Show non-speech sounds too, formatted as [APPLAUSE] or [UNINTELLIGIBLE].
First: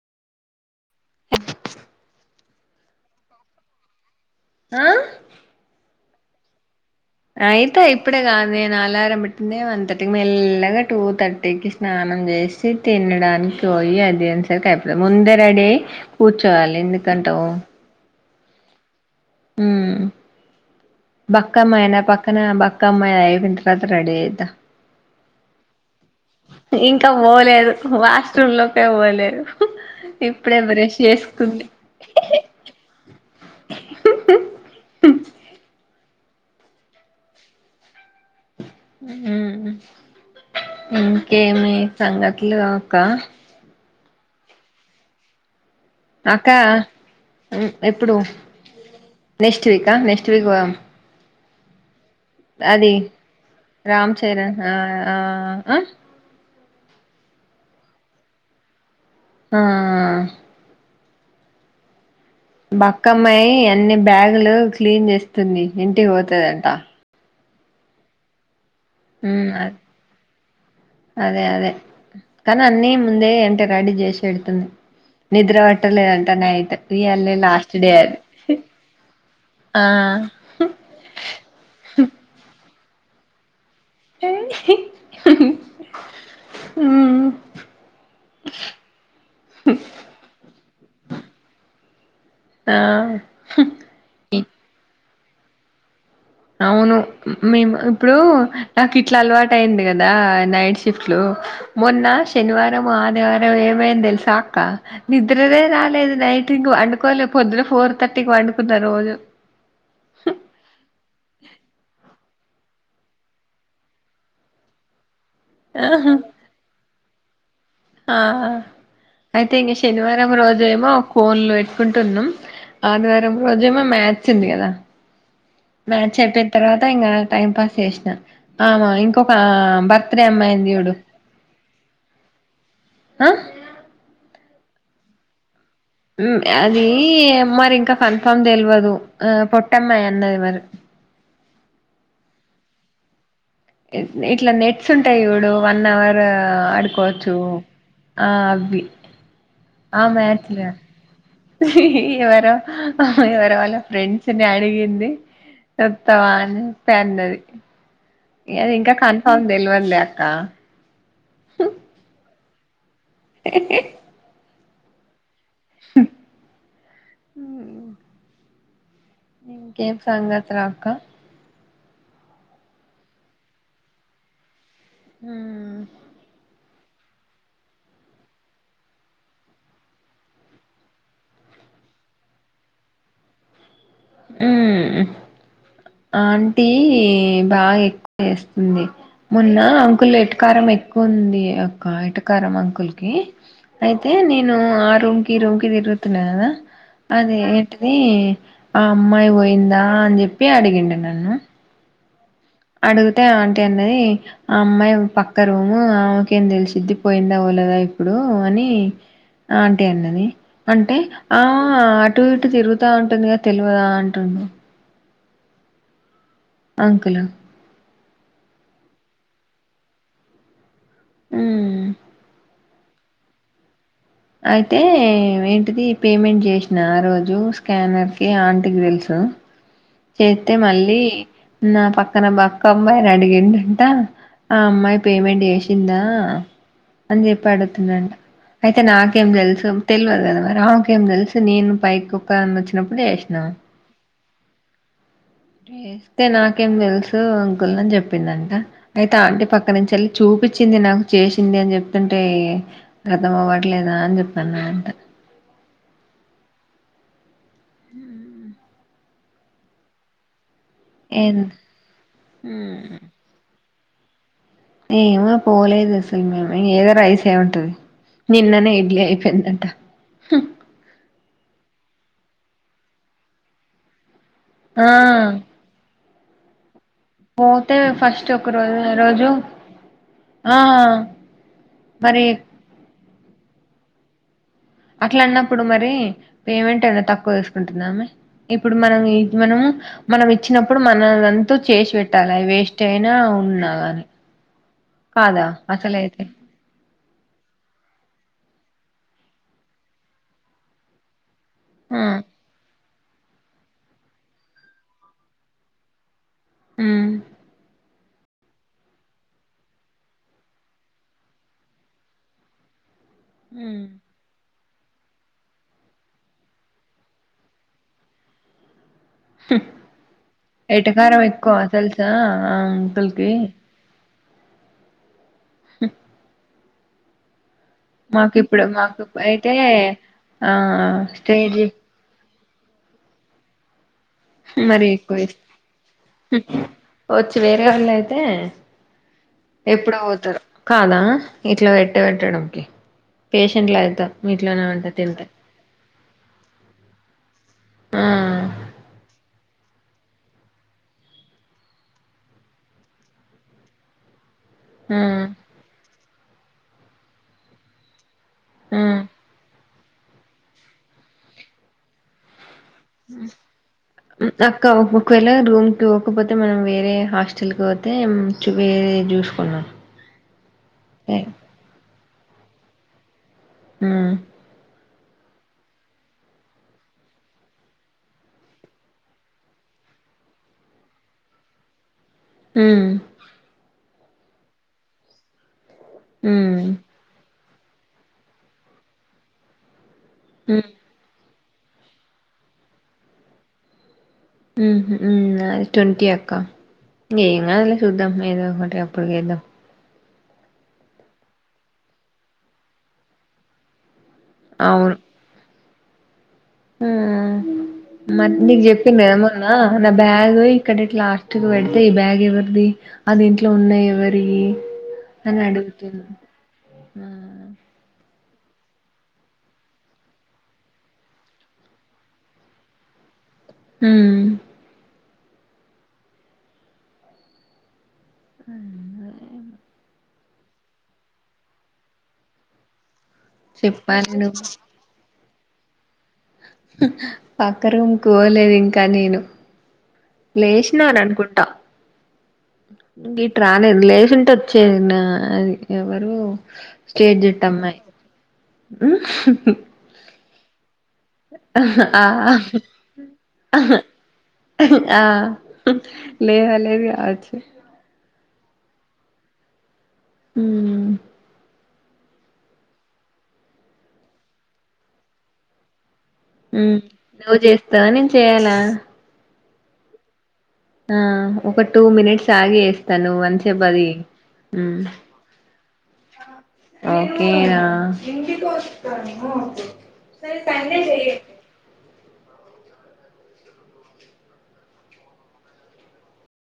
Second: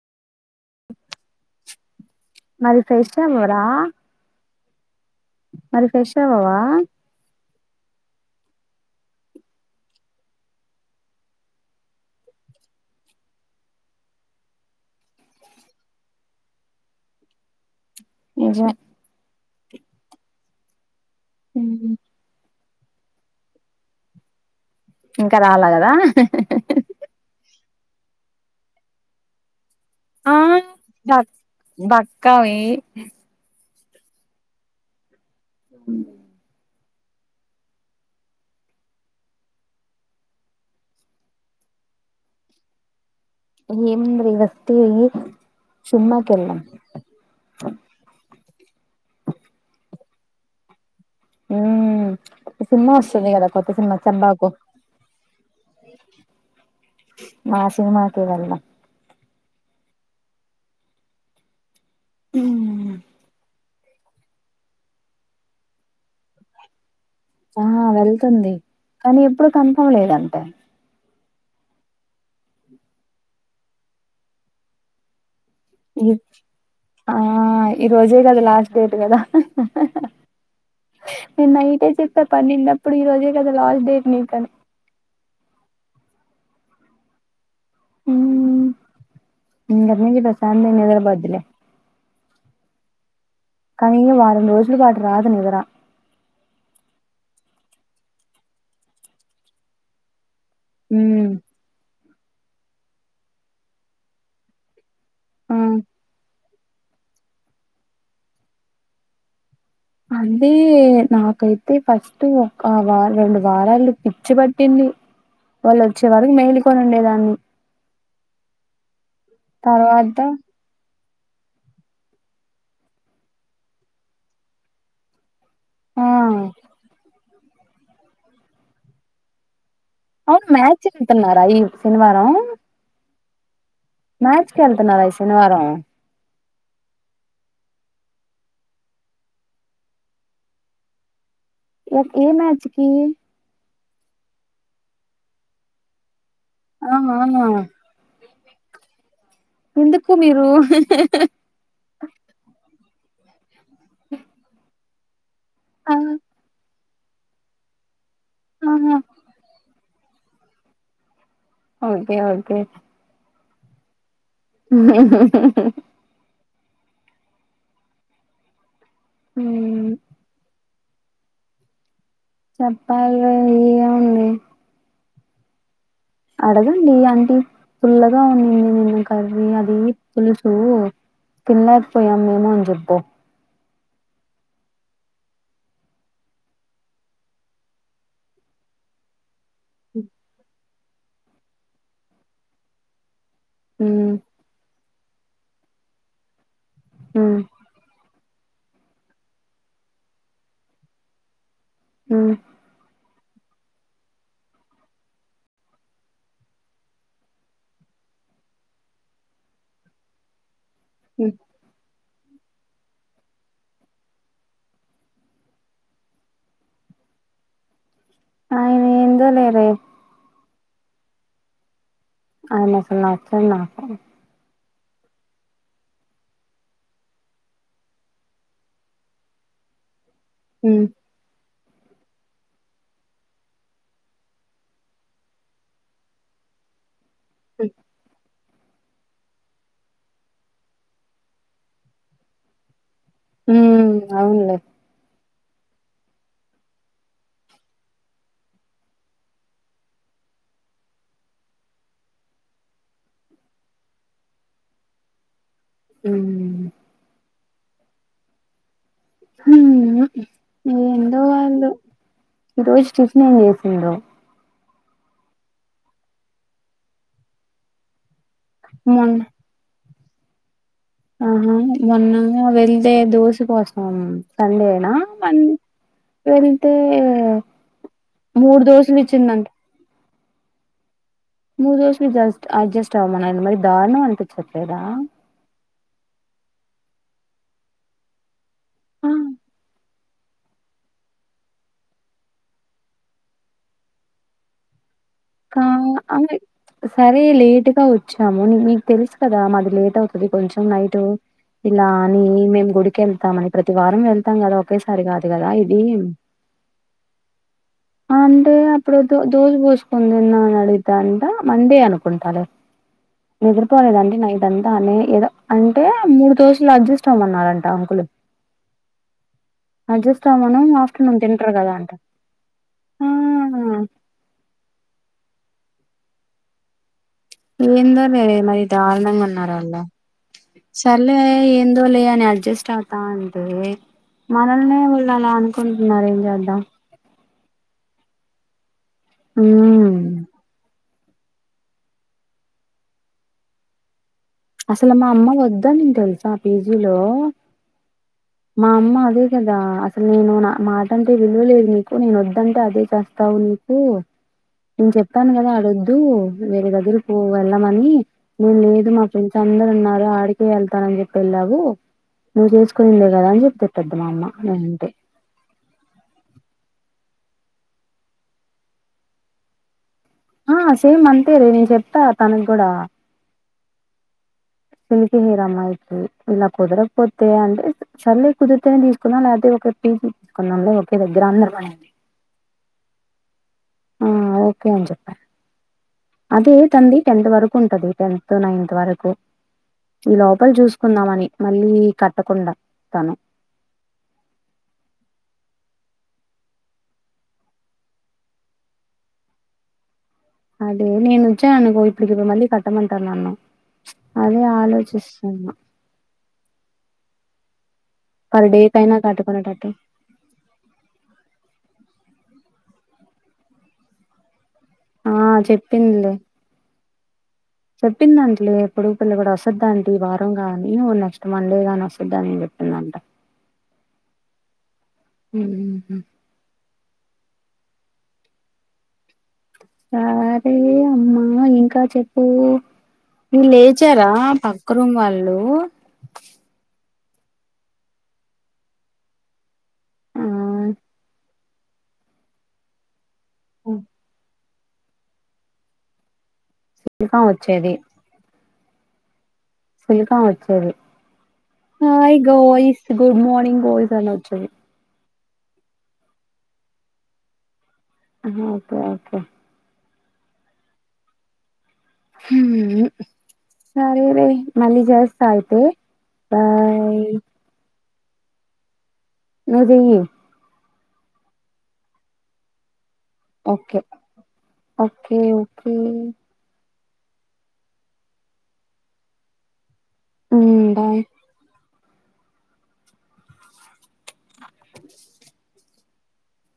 మరి ఫెష్ అవ్వరా ఆ మరి ఫెష్ అవ్వవా అయిత ఇప్పుడే కాదు నేను అలారం బెట్టిందే వన్ థర్టీకి మెల్లగా టూ థర్టీకి స్ స్నానం చేసి తినడానికి పోయి అదేన్సరికి అయిపోతది ముందే రడీ అయి కూర్చోవాలి ఎందుకంటవు నిజమే ఉమ్ బక్కమ్మాయి నా పక్కన బక్ కమ్మాయ్ అయిపోయిన తరవాత రెడీ అయితా ఇంకా రాలా కదా ఇంకా పోలేదు వాష్రూమ్ లోకే పోలేదు ఇప్పుడే బ్రష్ చేసుకుంది కావి ఉమ్ ఉమ్ ఇంకేమి సంగతులు అక్కా [UNINTELLIGIBLE] వస్తే అక్కా ఉ ఎప్పుడు నెక్స్ట్ వీకా నెక్స్ట్ వీక్ పోదాం ఉమ్ కొత్త సినిమా అది వస్తుంది కదా కొత్త సినిమా రామ్ చంబాకు చరణ్ ఆ ఆ ఆ ఆ సినిమాకి వెళ్దామ్ ఆ ఉమ్ బక్కమ్మయి అన్ని బ్యాగులు క్లీన్ చేస్తుంది ఇంటికి పోతదంట ఆ వెళ్తుంది కానీ ఉమ్ ఎప్పుడు అ- కన్ఫమ్ లేదంటే అదే అదే కానీ అన్నీ ముందే అంటే రడీ చేసిపెడుతుంది నిద్ర వట్ ఈ ఆ డే అది ఈరోజే కదా లాస్ట్ డేట్ కదా ఆ నేను నైటే చెప్పా పన్నిండప్పుడు ఈ రోజే కదా లాస్ట్ డేట్ నీకు అని ఉమ్ ఉమ్ [UNINTELLIGIBLE] నుంచి ప్రశాంతంగా నిద్ర పోద్ధిలే ఆ కానీ వారం రోజులు పాటు రాదు నిద్ర అవును మేము ఇప్పుడు నాకు ఇట్ల అలవాటు అయింది కదా నైట్ షిఫ్ట్లు ఉమ్ మొన్న శనివారము ఆదివారము ఏమైందో తెలుసా అక్కా ఆ నిద్రనే రాలేదు నైట్ ఇంక పండుకోలే పొద్దున ఫోర్ థర్టీకి పండుకున్న రోజు అండి నాకైతే ఫస్ట్ ఒక వారం రెండు వారాలు పిచ్చి పట్టింది వాళ్ళు వచ్చే వరకు మైలు కొని ఉండే దాన్ని అ ఆ అయితే ఇంక తర్వాత శనివారం రోజు ఏమో కోన్ లు పెట్టుకుంటున్నాం ఆదివారం రోజు ఏమో మ్యాచ్ ఉంది కదా ఆ మ్యాచ్ అయిపోయిన తర్వాత ఇంకా టైం పాస్ చేసినా అ ఇంకొక బర్త్ అవును మ్యాచ్ తింటన్నార ఈ శనివారం అహ్ మ్యాచ్ కి వెళ్తున్నారా ఈ శనివారం అది మరి ఇంకా కన్ఫర్మ్ తెలియదు ఆ పొట్టమ్మాయి అన్నది మరి ఓ ఏ మ్యాచ్ కి ఇట్ల నెట్స్ ఉంటాయి చూడు వన్ అవర్ ఆహా ఆడుకోవచ్చు ఆ అవి ఆ ఎందుకు మీరు మ్యాచ్ లే ఎవరో ఎవరో వాళ్ళ ఫ్రెండ్స్ ని అడిగింది ఆ వత్తవా అనేసి అన్నది ఎ అది ఇంకా ఆహా కన్ఫామ్ తెలవదులే అక్క ఒకే ఒకే [INAUDIBLE] ఉ హు హు హు హు ఉ ఏం సంగతి రా అక్క చెప్పాలి ర ఏముంది హు అడగండి అంటి పుల్లగా ఉన్న నిన్న కర్రీ అది పులుసు తినలేకపోయాము మేము అని చెప్పు హ్మ్ ఆంటీ బాగా ఎక్కువ వేస్తుంది మొన్న అంకుల్ ఎట్కారం ఎక్కు కువ ఉంది అక్క ఏటకారం అంకుల్ కి అయితే హ్మ్ నేను ఆ రూమ్ కి ఈ రూమ్ కి తిరుగుతున్న కదా హ్మ్ అదీ అది ఆ అమ్మాయి పోయిందా అని చెప్పి అడిగిండు నన్ను ఉ అడుగుతే ఆంటి అన్నది ఆ అమ్మాయి పక్క రూము ఆమెకేం తెలిసిద్ది పోయిందా పోలేదా ఇప్పుడు అని ఆంటి అన్నది అంటే హ్మ్ ఆ అటు ఇటు తిరుగుతా ఉంటుంది కదా తెల్వదా అంటుడు అంకులా అయన ఏందోలే వే మ్మ్ అయన అసలు నచ్చదు నాకు అయితే ఏంటిది పేమెంట్ చేసినా ఆ రోజు స్కానర్కి ఆంటికి తెలుసు చేస్తే హ్మ్ మళ్ళీ నా పక్కన బక్క అమ్మాయిని అడిగిండు అంట ఆ అమ్మాయి పేమెంట్ చేసిందా అని చెప్పి అడుగుతున్నాడు అంట అయితే నాకేం తెలుసు తెల్వదా కదా మరి ఆమెకేం తెలుసు నేను పైకి ఓక్ వచ్చినప్పుడు చేసినాను మ్మ్ అవునులే వస్తే నాకేం తెలుసు అంకుల్ని చెప్పిందంట అయితే ఆంటీ పక్క నుంచి వెళ్ళి చూపిచ్చింది నాకు చేసింది అని చెప్తుంటే అర్థం అవట్లేదా అని చెప్పి అన్నాదంట మ్మ్ ఉ హా ఎందొ ఏం వాళ్లు ఈ రోజు టిఫన్ ఏం చేసిండో ఏమో పోలేదు అసలు మేము ఏదో రైస్ ఏ ఉంటది నిన్ననే ఇడ్లీ మొన్న అయిపోయిందంట హ ఆహా మొన్ ఏమో వెళ్తే దోసకోసం ఆ సండేనా నా మ్యాన్ వెళ్తే పోతే ఫస్ట్ ఒక మూడు రోజు ఈ దోశలు రోజు ఇచ్చిందంట ఆ మూడు దోసలు మరి జస్ట్ అడ్జస్ట్ అవ్వమన మరి దారుణం అనిపించట్లేదా అట్లా అన్నప్పుడు మరి పేమెంట్ ఏద తక్కువ తీసుకుంటుంద ఆమె ఇప్పుడు మనం ఆ ఇది మనము మనం ఇచ్చినప్పుడు మనదంతో చేసి పెట్టాలి అవి వేస్ట్ అయినా ఉండాల అని ఇంకా అలాగే సరే లేటుగా వచ్చాము మీకు తెలుసు కదా మాది లేట్ అవుతుది కొంచెం నైట్ ఇలా ఆ అని మేము గుడికి వెళ్తామని ప్రతి వారం వెళ్తాం కదా ఒకేసారి కాదు కదా ఇది మ్మ్ అంటే అప్పుడు ఎదో దోస పోసుకో పోసుకొని తిందామా అని అడిగితే అంట మండి అనుకుంటా అలా నిద్రపోలేదండి నైట్ ఇదంతా అనే ఏదో అంటే మూడు రోజులు అడ్జస్ట్ అవ్వమన్నారుంట ఆ అంకులు అడ్జస్ట్ అవ్వమను, ఆఫ్టర్నూన్ ఎటకారం తింటారు ఎక్కువ కదా అంట తెలుసా ఆ ఆ అంకుల్ కి ఏందో లే మాకు మరి ఇప్పుడు మాకు దారుణంగా అయితే ఉన్నారు వాళ్ళ ఆ సరలే స్టేజీ ఏందో లే అని అడ్జస్ట్ అవ్ స్తా అంటే మనల్నే మరి వాళ్ళు ఎక్కువ అలా ఇష్టం. అనుకుంటున్నారు ఏం చేద్దాం వచ్చి వేరే వాళ్ళు అయితే ఎప్పుడో ఉమ్ పోతారు కాదా ఇట్లా పెట్టే పెట్టడంకి పేషెంట్ల అయితే అసలు మా అమ్మ వద్దు అన్నది తెలుసా ఆ పీజీలో ఆ మా అమ్మ అదే కదా అసలు నేను నా మాట అంటే విలువలేదు నీకు నేను వద్దంటే అదే చేస్తా స్తావు నీకు నేను ఆ చెప్పాను కదా అడొద్దు వేరే దగ్గర పో వెళ్ళమని నేను ఆ లేదు మా ఫ్రెండ్స్ అందరు ఉన్నారు ఆడికే వెళ్తానాని చెప్పి వెళ్ళావు నువ్వు చేసుకుందే కదా అని చెప్పిద్ది మా అమ్మ అక్క నేనంటే ఒకవేళ రూమ్కి పోకపోతే మనం వేరే హాస్టల్కి పోతే చూప్ వేరే చూసుకుందాం ఆ సేమ్ అంతే రే నేను చెప్తా తనకు కూడా మ్మ్ సిల్క్ హెయిర్ అమ్మాయికి ఇలా కుదరకపోతే అంటే సర్లే కుదిర్తేనే తీసుకున్నాం లేకపోతే ఒక పీజి తీసుకుందాంలే ఒకే దగ్గర అందరం అనింది ఉమ్ ఆ ఓకే అని చెప్పను అదే ఉమ్ తంది టెన్త్. వరకు ఉంట అది టెన్త్ నైన్త్ వరకు ఈ లోకల్ ఉమ్ చూస్ కుందామ అని మళ్ళీ కట్టకుండా తను మ్ హు అద ట్వంటీ అక్క ఏంకాదులే చూద్దాం ఏదో ఒకటి అప్పుడికి వేద్దాం అదే నేను వచ్చా అనుకో ఇప్పడికి మళ్ళీ కట్టమంటార్ నన్ను అదే ఆలోచిస్త అవును ఆ పర్ మళ్ళి డే కైనా చెప్పింది ఏము ఉన్నా కట్టుకునేటట్టు నమ్ బ్యాగ్ ఇక్కడ ఇట్ల లాస్ట్ క పెడితే ఈ బ్యాగ్ ఎవరిది అది ఇంట్లో ఉన్నాయి ఎవరి ఆ నన్ను అడుగుతున్ చెప్పింద అంటలే ఎప్పుడు పిల్ల కూడా వస్తుద్ద అంటే వారం కాగాని నెక్స్ట్ మండే గాని వస్తుద్దాని అని చెప్పింద అంట మ్ ఉహు ఆ సరే అమ్మా ఇంకా చెప్పు మీ లేచారా చెప్పాలి నువ్వు ప ఒక్క రూమ్ వాళ్ళు పక్క రూమ్ లోకి పోలేదు ఇంకా నేను ఆ లేేషి నాన్ అను గుంటా గిట్ రాలేదులేసేంటు వచ్చేదినా అది ఎవరు ఇంకా స్టేజ్ ఇట్ట వచ్చేది అమ్మాయి సుల్కా వచ్చేది ఆ హాయ్ గ్రాయ్స్ గుడ్ మార్నింగ్ ఆ గాయిస్ అని వచ్చేది ఆ లేవ లేది అవచ్చు ఓకే ఓకే ఉ హుం సరే లే మళ్లీ జేస్త అయితే బాయ్ నువ్వు చేస్తావా నేను చేయాలా నదీ ఆ ఒక టూ మినిట్స్ ఆగి వేస్తాను మంచి ఓకే పది ఓకే ఓకే ఓకేనా బాయ్